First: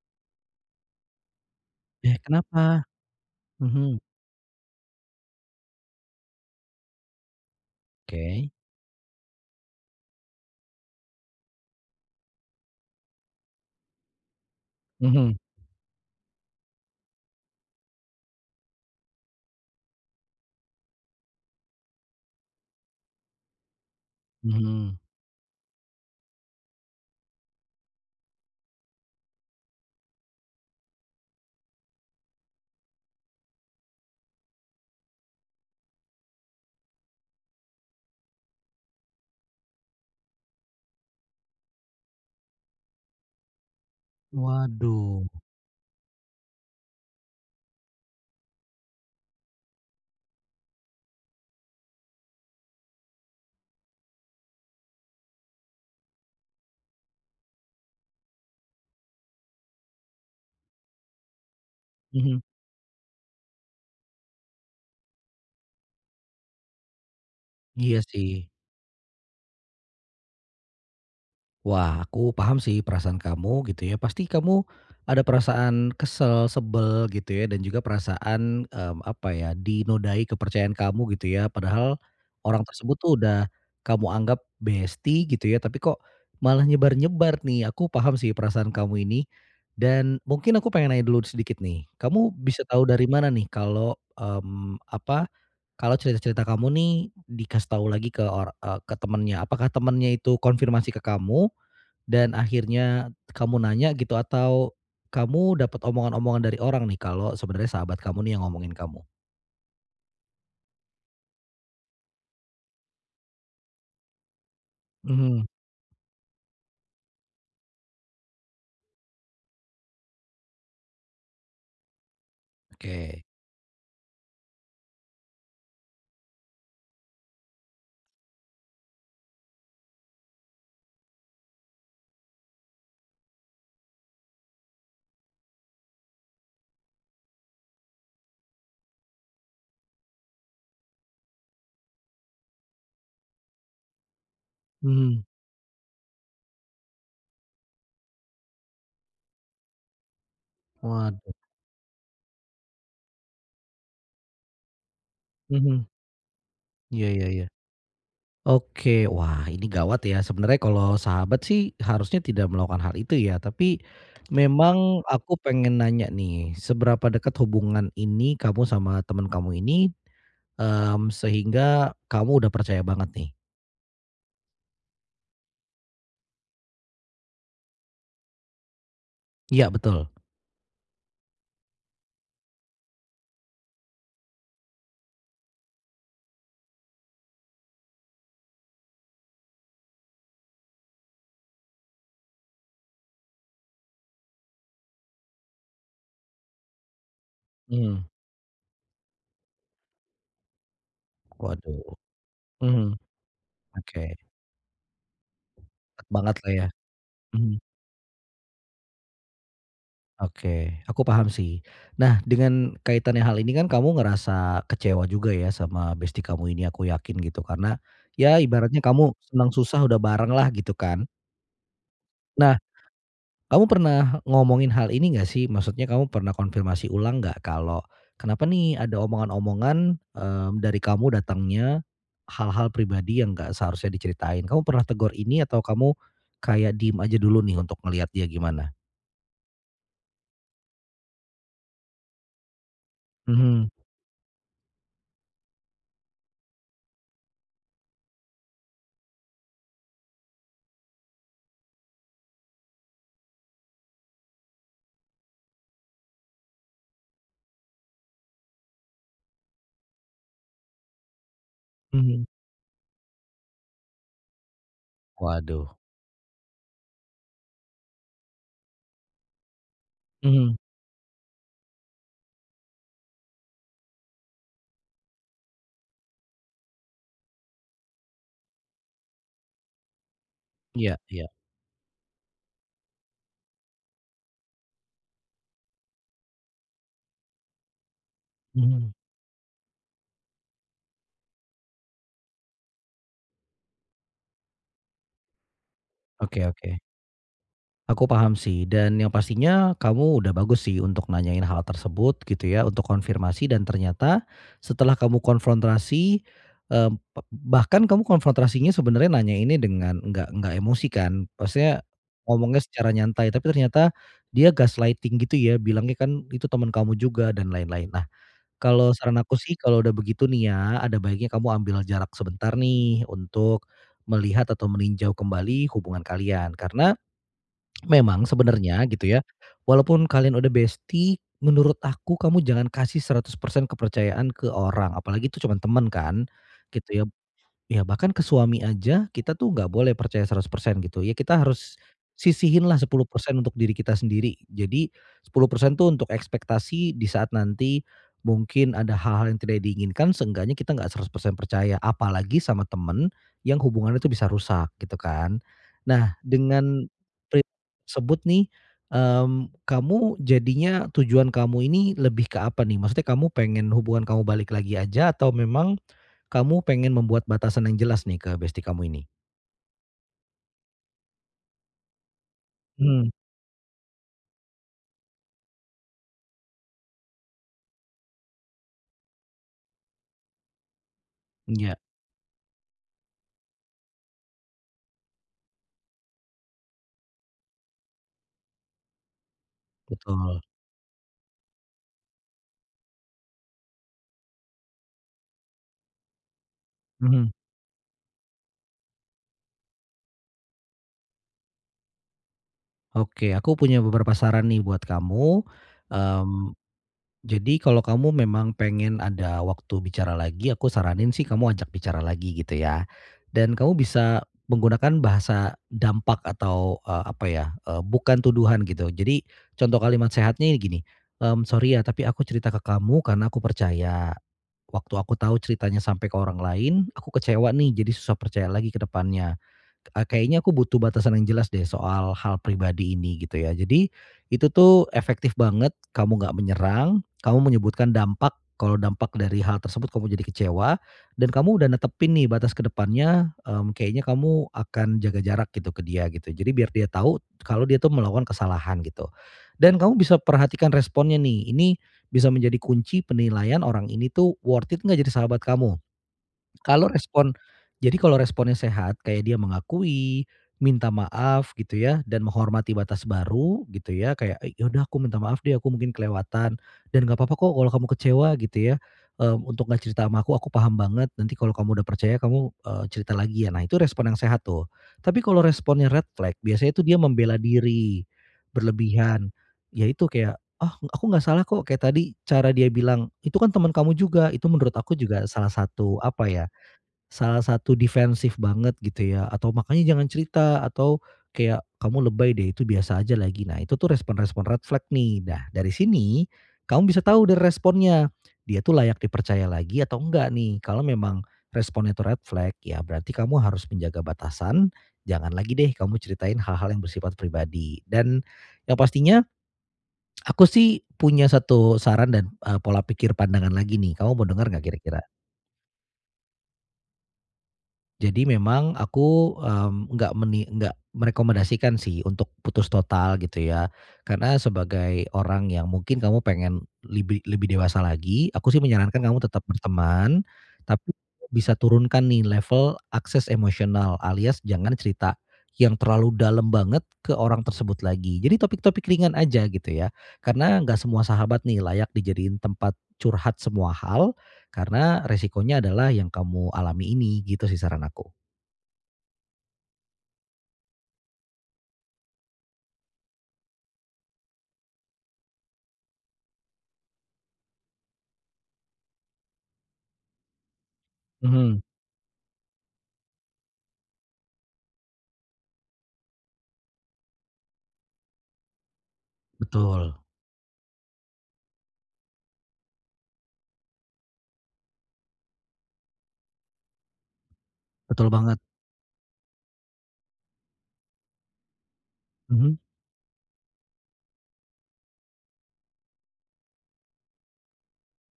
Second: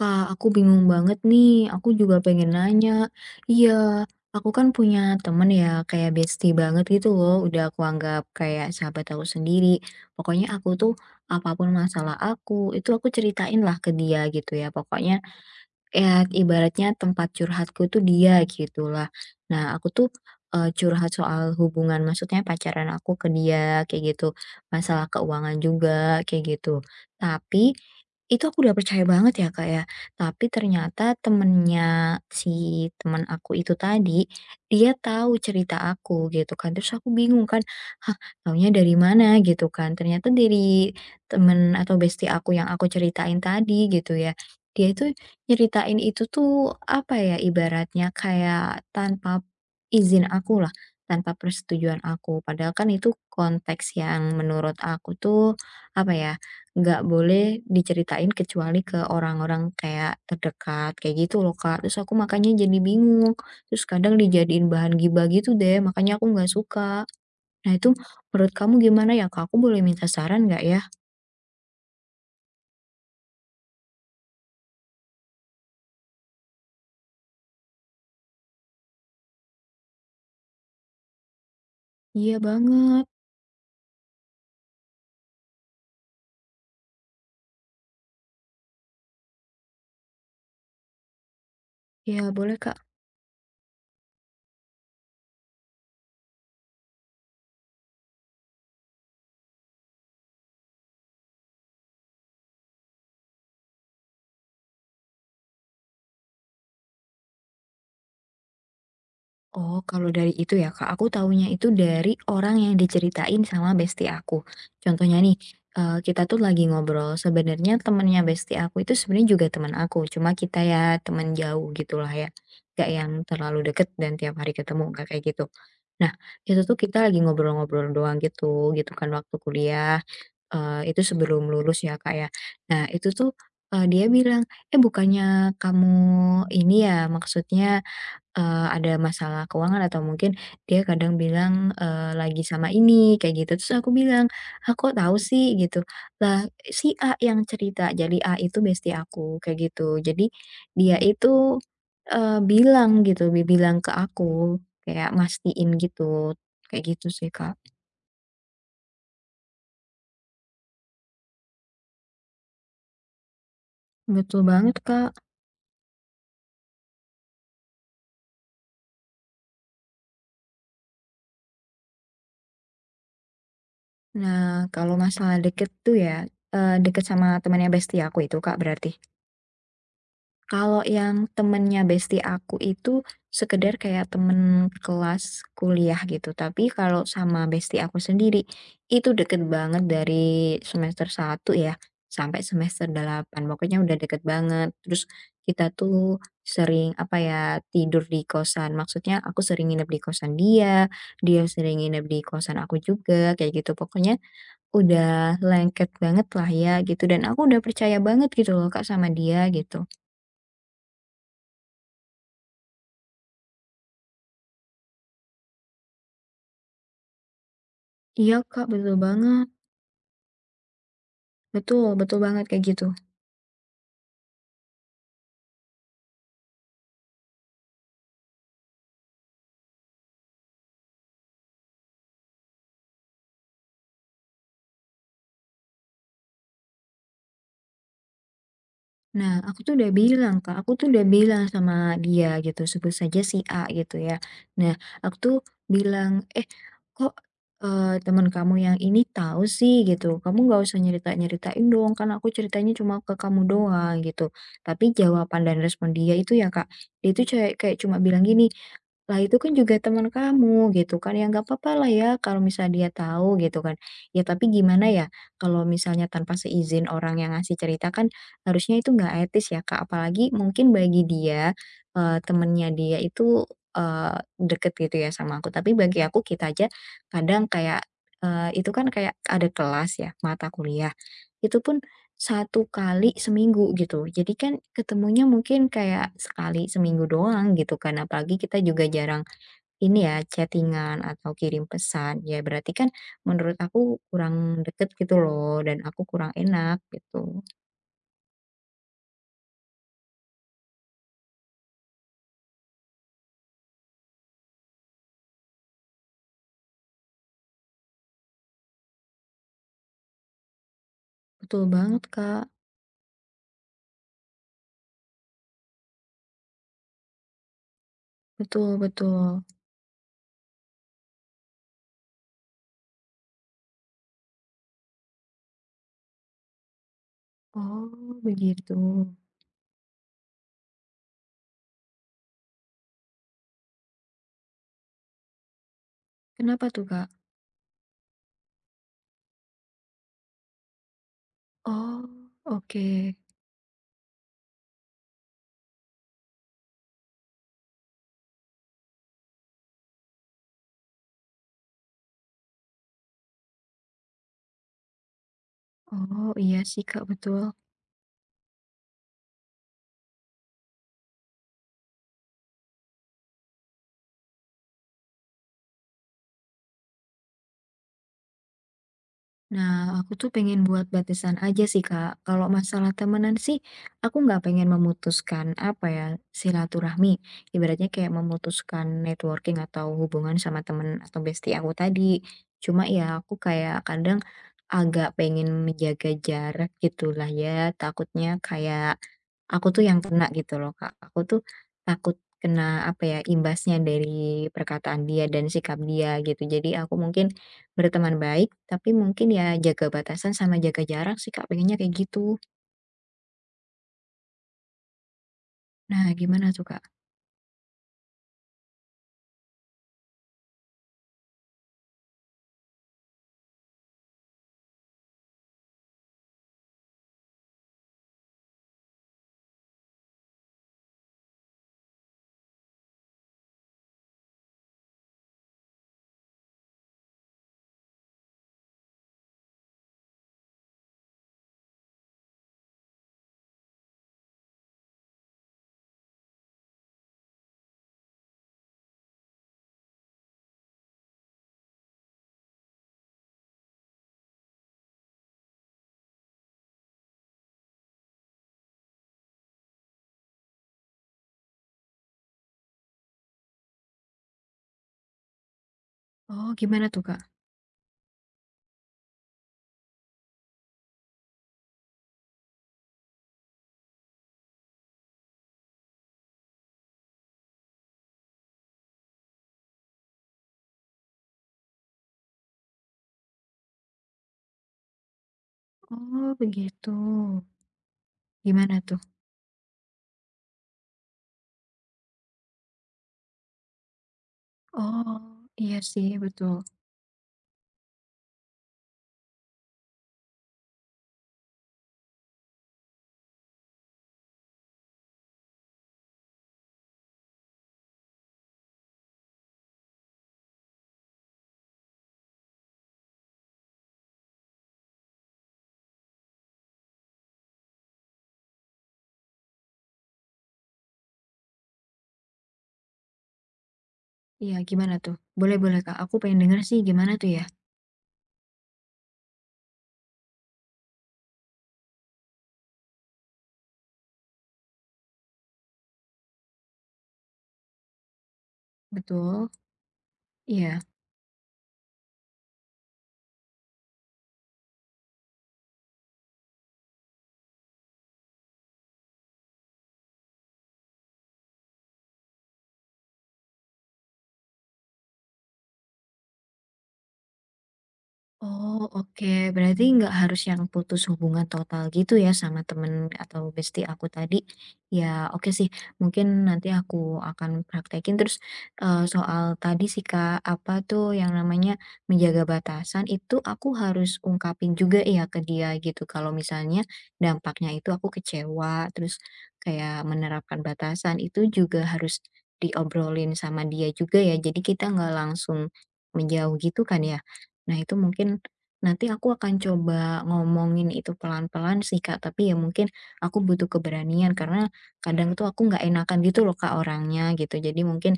Kak, aku bingung banget nih. Aku Eh, juga pengen kenapa? nanya. Iya, Mhm, aku kan punya temen ya, kayak bestie banget gitu loh. Udah aku anggap oke. kayak sahabat aku sendiri. Pokoknya aku tuh apapun masalah aku, itu aku ceritain lah ke dia gitu ya. Pokoknya Mhm ya ibaratnya tempat curhatku tuh dia gitulah. Nah aku tuh, curhat soal hubungan maksudnya pacaran aku ke dia kayak gitu, mhm. masalah keuangan juga kayak gitu. Tapi, itu aku udah percaya banget ya Kak ya, tapi ternyata temennya si teman aku itu tadi, dia tahu cerita aku gitu kan, terus aku bingung kan, "Hah, taunya dari mana?" Gitu kan, ternyata dari temen atau bestie aku yang aku ceritain tadi gitu ya. Dia itu Waduh. nyeritain itu tuh, apa ya, ibaratnya kayak tanpa izin aku lah, tanpa persetujuan aku. Padahal kan itu konteks yang menurut aku tuh, apa ya, nggak boleh diceritain kecuali ke orang-orang kayak terdekat, kayak gitu loh, Kak. Terus aku Mhm, makanya jadi bingung, terus kadang dijadiin bahan gibah gitu deh, makanya aku nggak suka. Nah itu iya sih. menurut kamu gimana ya, Kak? Aku boleh minta saran nggak ya? Wah, aku paham sih perasaan kamu gitu ya. Pasti kamu ada perasaan kesel, sebel gitu ya dan juga perasaan apa ya, dinodai kepercayaan kamu gitu ya. Padahal Iya orang tersebut banget. tuh udah kamu anggap bestie gitu ya, tapi kok malah nyebar-nyebar nih. Aku paham sih perasaan kamu ini dan mungkin aku pengen nanya dulu sedikit nih. Ya Kamu boleh, bisa Kak. tahu dari mana nih kalau, apa, kalau cerita-cerita kamu nih dikasih tahu lagi ke ke temennya? Apakah temennya itu konfirmasi ke kamu dan akhirnya kamu nanya gitu atau kamu dapat omongan-omongan dari orang nih kalau sebenarnya sahabat kamu nih yang ngomongin kamu? Oh, kalau dari itu ya Kak, aku taunya itu dari orang yang diceritain sama bestie aku. Contohnya nih, Mhm. Kita tuh lagi ngobrol, sebenarnya temennya bestie aku itu sebenarnya juga teman aku, cuma kita ya teman jauh gitulah ya, gak Oke. yang terlalu deket dan tiap hari ketemu, gak kayak gitu. Nah, itu tuh kita lagi ngobrol-ngobrol doang gitu, gitu kan waktu kuliah, itu sebelum lulus ya Kak ya. Nah itu tuh, dia bilang, "Eh, bukannya kamu ini ya, maksudnya" ada masalah keuangan atau mungkin dia kadang bilang, "Lagi sama ini," kayak gitu. Terus aku bilang, aku tahu Mhm. sih?" Gitu. "Lah, si A yang cerita." Jadi A itu bestie aku, kayak gitu. Jadi dia Waduh. itu, bilang gitu, bilang ke aku, kayak mastiin Mhm. gitu, kayak gitu Iya iya sih, iya. Kak. Oke, wah ini gawat ya. Sebenarnya kalau sahabat sih harusnya tidak melakukan hal itu ya, tapi Betul banget, memang Kak. aku pengen nanya nih, seberapa dekat hubungan ini kamu sama teman kamu ini, sehingga kamu udah percaya banget nih? Nah, kalau masalah deket tuh ya, deket sama temannya bestie aku itu, Kak, berarti? Iya betul. Kalau yang temennya besti aku itu sekedar kayak temen kelas kuliah gitu, tapi kalau sama besti aku sendiri itu deket banget dari semester 1 ya sampai semester 8. Pokoknya udah deket banget. Terus kita tuh sering apa ya, tidur Mhm. di kosan, maksudnya aku sering nginep di kosan dia, dia sering Waduh. nginep di kosan aku Mhm. juga kayak gitu. Oke. Pokoknya udah lengket Deket banget banget lah lah ya? ya gitu dan aku Mhm, udah percaya banget gitu loh Kak sama dia gitu. oke, aku paham sih. Nah, dengan kaitannya hal ini kan kamu ngerasa kecewa juga ya sama bestie kamu ini aku yakin gitu karena, ya Iya Kak, ibaratnya betul kamu banget. senang susah udah bareng lah gitu kan. Betul, betul banget Nah, kayak gitu. kamu pernah ngomongin hal ini nggak sih? Maksudnya kamu pernah konfirmasi ulang nggak kalau, kenapa nih ada omongan-omongan, dari kamu datangnya, hal-hal pribadi yang nggak seharusnya diceritain? Kamu pernah tegur ini atau kamu, kayak diem aja dulu nih untuk ngelihat dia gimana? Nah, aku tuh udah bilang Kak, aku tuh udah bilang sama dia gitu, sebut saja si A Mhm, gitu ya. Nah, aku tuh bilang, eh, kok, eh, teman kamu yang ini tahu sih gitu, kamu nggak usah nyerita-nyeritain dong, kan aku ceritanya cuma ke kamu doang gitu. Tapi jawaban dan respon dia itu ya Kak, dia itu kayak, kayak cuma bilang gini, lah itu kan juga teman kamu gitu kan, ya nggak apa-apa lah ya mhm. kalau misalnya dia tahu gitu kan. Ya tapi gimana ya, kalau Waduh. misalnya tanpa seizin orang yang ngasih cerita kan harusnya itu nggak etis ya Kak, apalagi Mhm. mungkin bagi dia, temennya dia itu, deket gitu ya sama aku, tapi bagi aku kita aja kadang kayak, itu kan kayak ada kelas ya, mata Iya kuliah, iya. itu pun 1 kali seminggu gitu. Jadi kan ketemunya mungkin kayak sekali seminggu doang gitu kan, apalagi kita juga Mhm. jarang ini ya, chattingan atau kirim pesan. Ya berarti kan menurut aku kurang deket gitu loh dan aku kurang Oke oke. enak gitu. Aku paham sih dan yang pastinya kamu udah bagus sih untuk nanyain hal tersebut gitu ya, untuk konfirmasi dan ternyata setelah kamu konfrontasi, eee, pe bahkan kamu konfrontasinya sebenarnya nanya ini dengan nggak emosi kan, Betul maksudnya banget, Kak. ngomongnya secara nyantai tapi ternyata dia gaslighting gitu ya, bilangnya kan itu teman kamu juga dan lain-lain. Nah, Betul, kalau betul. saran aku sih kalau udah begitu nih ya, ada baiknya kamu ambil jarak sebentar nih untuk melihat atau meninjau kembali hubungan kalian. Karena Oh memang begitu. sebenarnya gitu ya, walaupun kalian udah bestie, menurut aku kamu jangan kasih 100% kepercayaan ke orang, apalagi itu cuman temen kan, Kenapa tuh, gitu ya. Kak? Ya bahkan ke suami aja kita tuh nggak boleh percaya 100% gitu ya kita harus Oh, sisihinlah sepuluh oke. persen untuk diri kita sendiri. Jadi 10% tuh untuk ekspektasi di saat nanti mungkin ada hal-hal yang tidak diinginkan seenggaknya kita nggak 100% percaya apalagi sama temen yang hubungannya tuh bisa rusak gitu kan. Nah Oh, iya sih, dengan Kak, betul. pri tersebut nih, kamu jadinya tujuan kamu ini lebih ke apa nih? Maksudnya kamu pengen hubungan kamu balik lagi aja atau memang kamu pengen membuat batasan yang jelas nih ke besti kamu ini? Nah, aku tuh pengen buat batasan aja sih, Kak. Kalau masalah Mhm, temenan sih, aku nggak pengen memutuskan apa ya, silaturahmi. Ibaratnya kayak memutuskan networking atau hubungan sama temen atau bestie aku iya. tadi. Cuma ya aku kayak kadang agak pengen menjaga jarak gitulah ya. Takutnya kayak aku tuh yang kena Betul, gitu loh, Kak. Aku tuh takut kena apa ya, imbasnya dari perkataan dia dan sikap dia gitu. Jadi aku mhm. mungkin berteman baik, tapi mungkin ya jaga batasan sama jaga jarak sih Kak, pengennya kayak gitu. Oke, aku punya beberapa saran nih buat kamu, Nah gimana mmm tuh Kak? Jadi kalau kamu memang pengen ada waktu bicara lagi, aku saranin sih kamu ajak bicara lagi gitu ya. Dan kamu bisa menggunakan bahasa dampak atau, apa ya, bukan tuduhan gitu. Jadi contoh kalimat sehatnya ini gini, "Sorry ya, tapi aku cerita ke kamu karena aku percaya. Waktu aku tahu ceritanya sampai ke orang lain, aku kecewa nih jadi susah percaya lagi ke depannya. Kayaknya aku butuh batasan yang jelas deh soal hal pribadi ini," gitu ya. Jadi itu tuh efektif banget, kamu nggak menyerang kamu menyebutkan dampak, kalau dampak dari hal tersebut kamu jadi kecewa dan kamu udah netepin nih batas ke depannya, kayaknya kamu akan jaga jarak gitu ke dia gitu. Jadi biar dia tahu kalau dia tuh melakukan kesalahan gitu. Dan kamu bisa perhatikan responnya nih, ini bisa menjadi kunci penilaian orang ini tuh worth it nggak jadi sahabat kamu. Oh Kalau gimana tuh Kak? respon jadi kalau responnya sehat, kayak dia mengakui, minta maaf gitu ya, dan menghormati batas baru gitu ya, kayak, "Eh, ya udah aku minta maaf deh, aku mungkin kelewatan, dan nggak apa-apa kok kalau kamu kecewa," gitu ya, "untuk nggak cerita sama aku paham banget, nanti kalau kamu udah percaya kamu, cerita lagi ya." Nah, itu respon yang sehat tuh. Tapi kalau responnya red Oh flag, biasanya itu begitu. dia membela diri, Gimana tuh? berlebihan. Ya itu kayak, "Ah, aku nggak salah kok." Kayak tadi cara dia bilang, "Itu kan teman kamu juga." Itu menurut aku juga Oh, salah iya satu sih apa ya. betul. Salah satu defensif banget gitu ya, atau makanya jangan cerita, atau kayak, "Kamu lebay deh, itu biasa aja lagi." Nah, itu tuh respon-respon red flag nih. Nah, dari sini kamu bisa tahu dari responnya, dia tuh layak dipercaya lagi atau enggak nih. Kalau memang responnya itu red flag, ya berarti kamu harus menjaga batasan, jangan lagi deh kamu ceritain hal-hal yang bersifat pribadi. Dan yang pastinya aku sih punya satu saran dan, pola pikir pandangan lagi nih, kamu mau dengar Iya nggak gimana kira-kira? tuh? Boleh, boleh Kak, aku pengen denger sih gimana tuh ya? Jadi memang aku, nggak merekomendasikan sih untuk putus total gitu ya. Karena sebagai orang yang mungkin kamu pengen lebih lebih dewasa lagi, aku sih menyarankan kamu tetap Betul? berteman, Iya. tapi bisa turunkan nih level akses emosional alias jangan cerita yang terlalu dalam banget ke orang tersebut lagi. Jadi topik-topik ringan aja gitu ya, karena nggak semua sahabat nih layak dijadiin tempat curhat semua hal karena resikonya adalah yang kamu alami ini gitu sih saran aku. Oh, oke. Berarti nggak harus yang putus hubungan total gitu ya sama temen atau bestie aku tadi. Ya, oke sih. Mungkin nanti aku akan praktekin. Terus eh, soal tadi sih Kak, apa tuh yang Mhm, namanya menjaga batasan itu aku harus ungkapin juga ya ke dia gitu. Kalau misalnya dampaknya itu aku kecewa, terus betul, kayak menerapkan batasan itu juga harus diobrolin sama dia juga ya. Jadi kita nggak langsung menjauh gitu kan ya. Nah, itu betul mungkin banget, nanti aku akan coba ngomongin itu pelan-pelan sih, Kak, tapi mhm. ya mungkin aku butuh keberanian karena kadang tuh aku nggak enakan gitu loh, Kak, orangnya gitu. Jadi mungkin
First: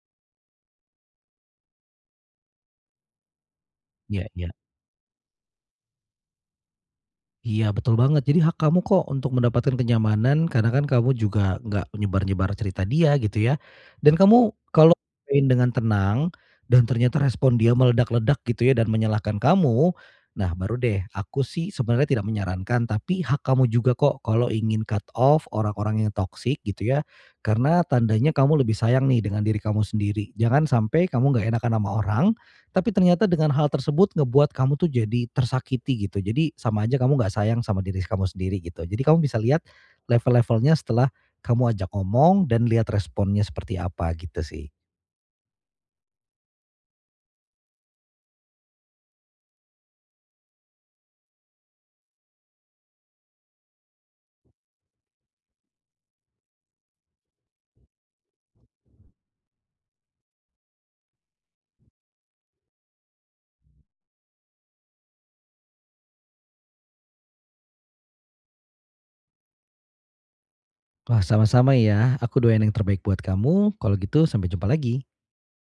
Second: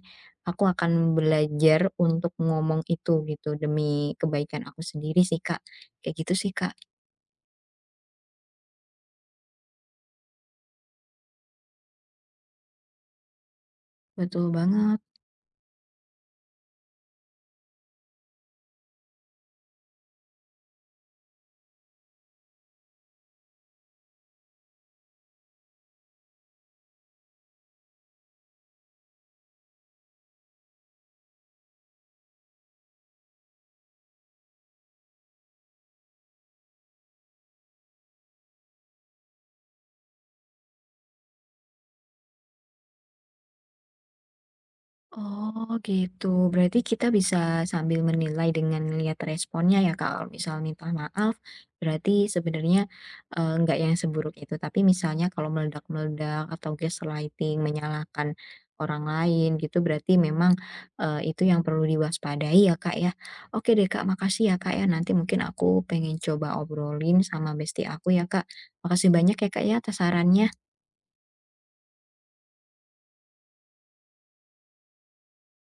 aku akan belajar untuk ngomong itu gitu demi Iya iya. kebaikan aku sendiri sih, Kak. Kayak gitu sih, Kak. Iya betul banget. Jadi hak kamu kok untuk mendapatkan kenyamanan karena kan kamu juga nggak nyebar-nyebar cerita dia gitu ya. Dan Betul kamu kalau banget. main dengan tenang dan ternyata respon dia meledak-ledak gitu ya dan menyalahkan kamu, nah baru deh aku sih sebenarnya tidak menyarankan tapi hak kamu juga kok kalau ingin cut off orang-orang yang toksik gitu ya. Karena tandanya kamu lebih sayang nih dengan diri kamu sendiri. Jangan sampai kamu nggak enakan sama orang tapi ternyata dengan hal tersebut ngebuat kamu tuh jadi tersakiti gitu. Jadi sama aja kamu nggak sayang sama diri kamu sendiri gitu. Jadi kamu bisa lihat level-levelnya setelah kamu ajak ngomong dan lihat responnya seperti apa gitu sih. Oh gitu, berarti kita bisa sambil menilai dengan ngelihat responnya ya Kak, kalau misal minta maaf berarti sebenarnya, nggak yang seburuk itu, tapi misalnya kalau meledak-meledak atau gaslighting, menyalahkan orang lain gitu berarti memang, itu yang perlu diwaspadai ya Kak ya. Oke deh Kak, makasih ya Kak ya, nanti mungkin aku pengen coba obrolin sama bestie aku ya Kak. Makasih banyak ya Kak ya atas sarannya. Wah sama-sama ya, aku doain yang terbaik buat kamu. Kalau gitu sampai jumpa lagi.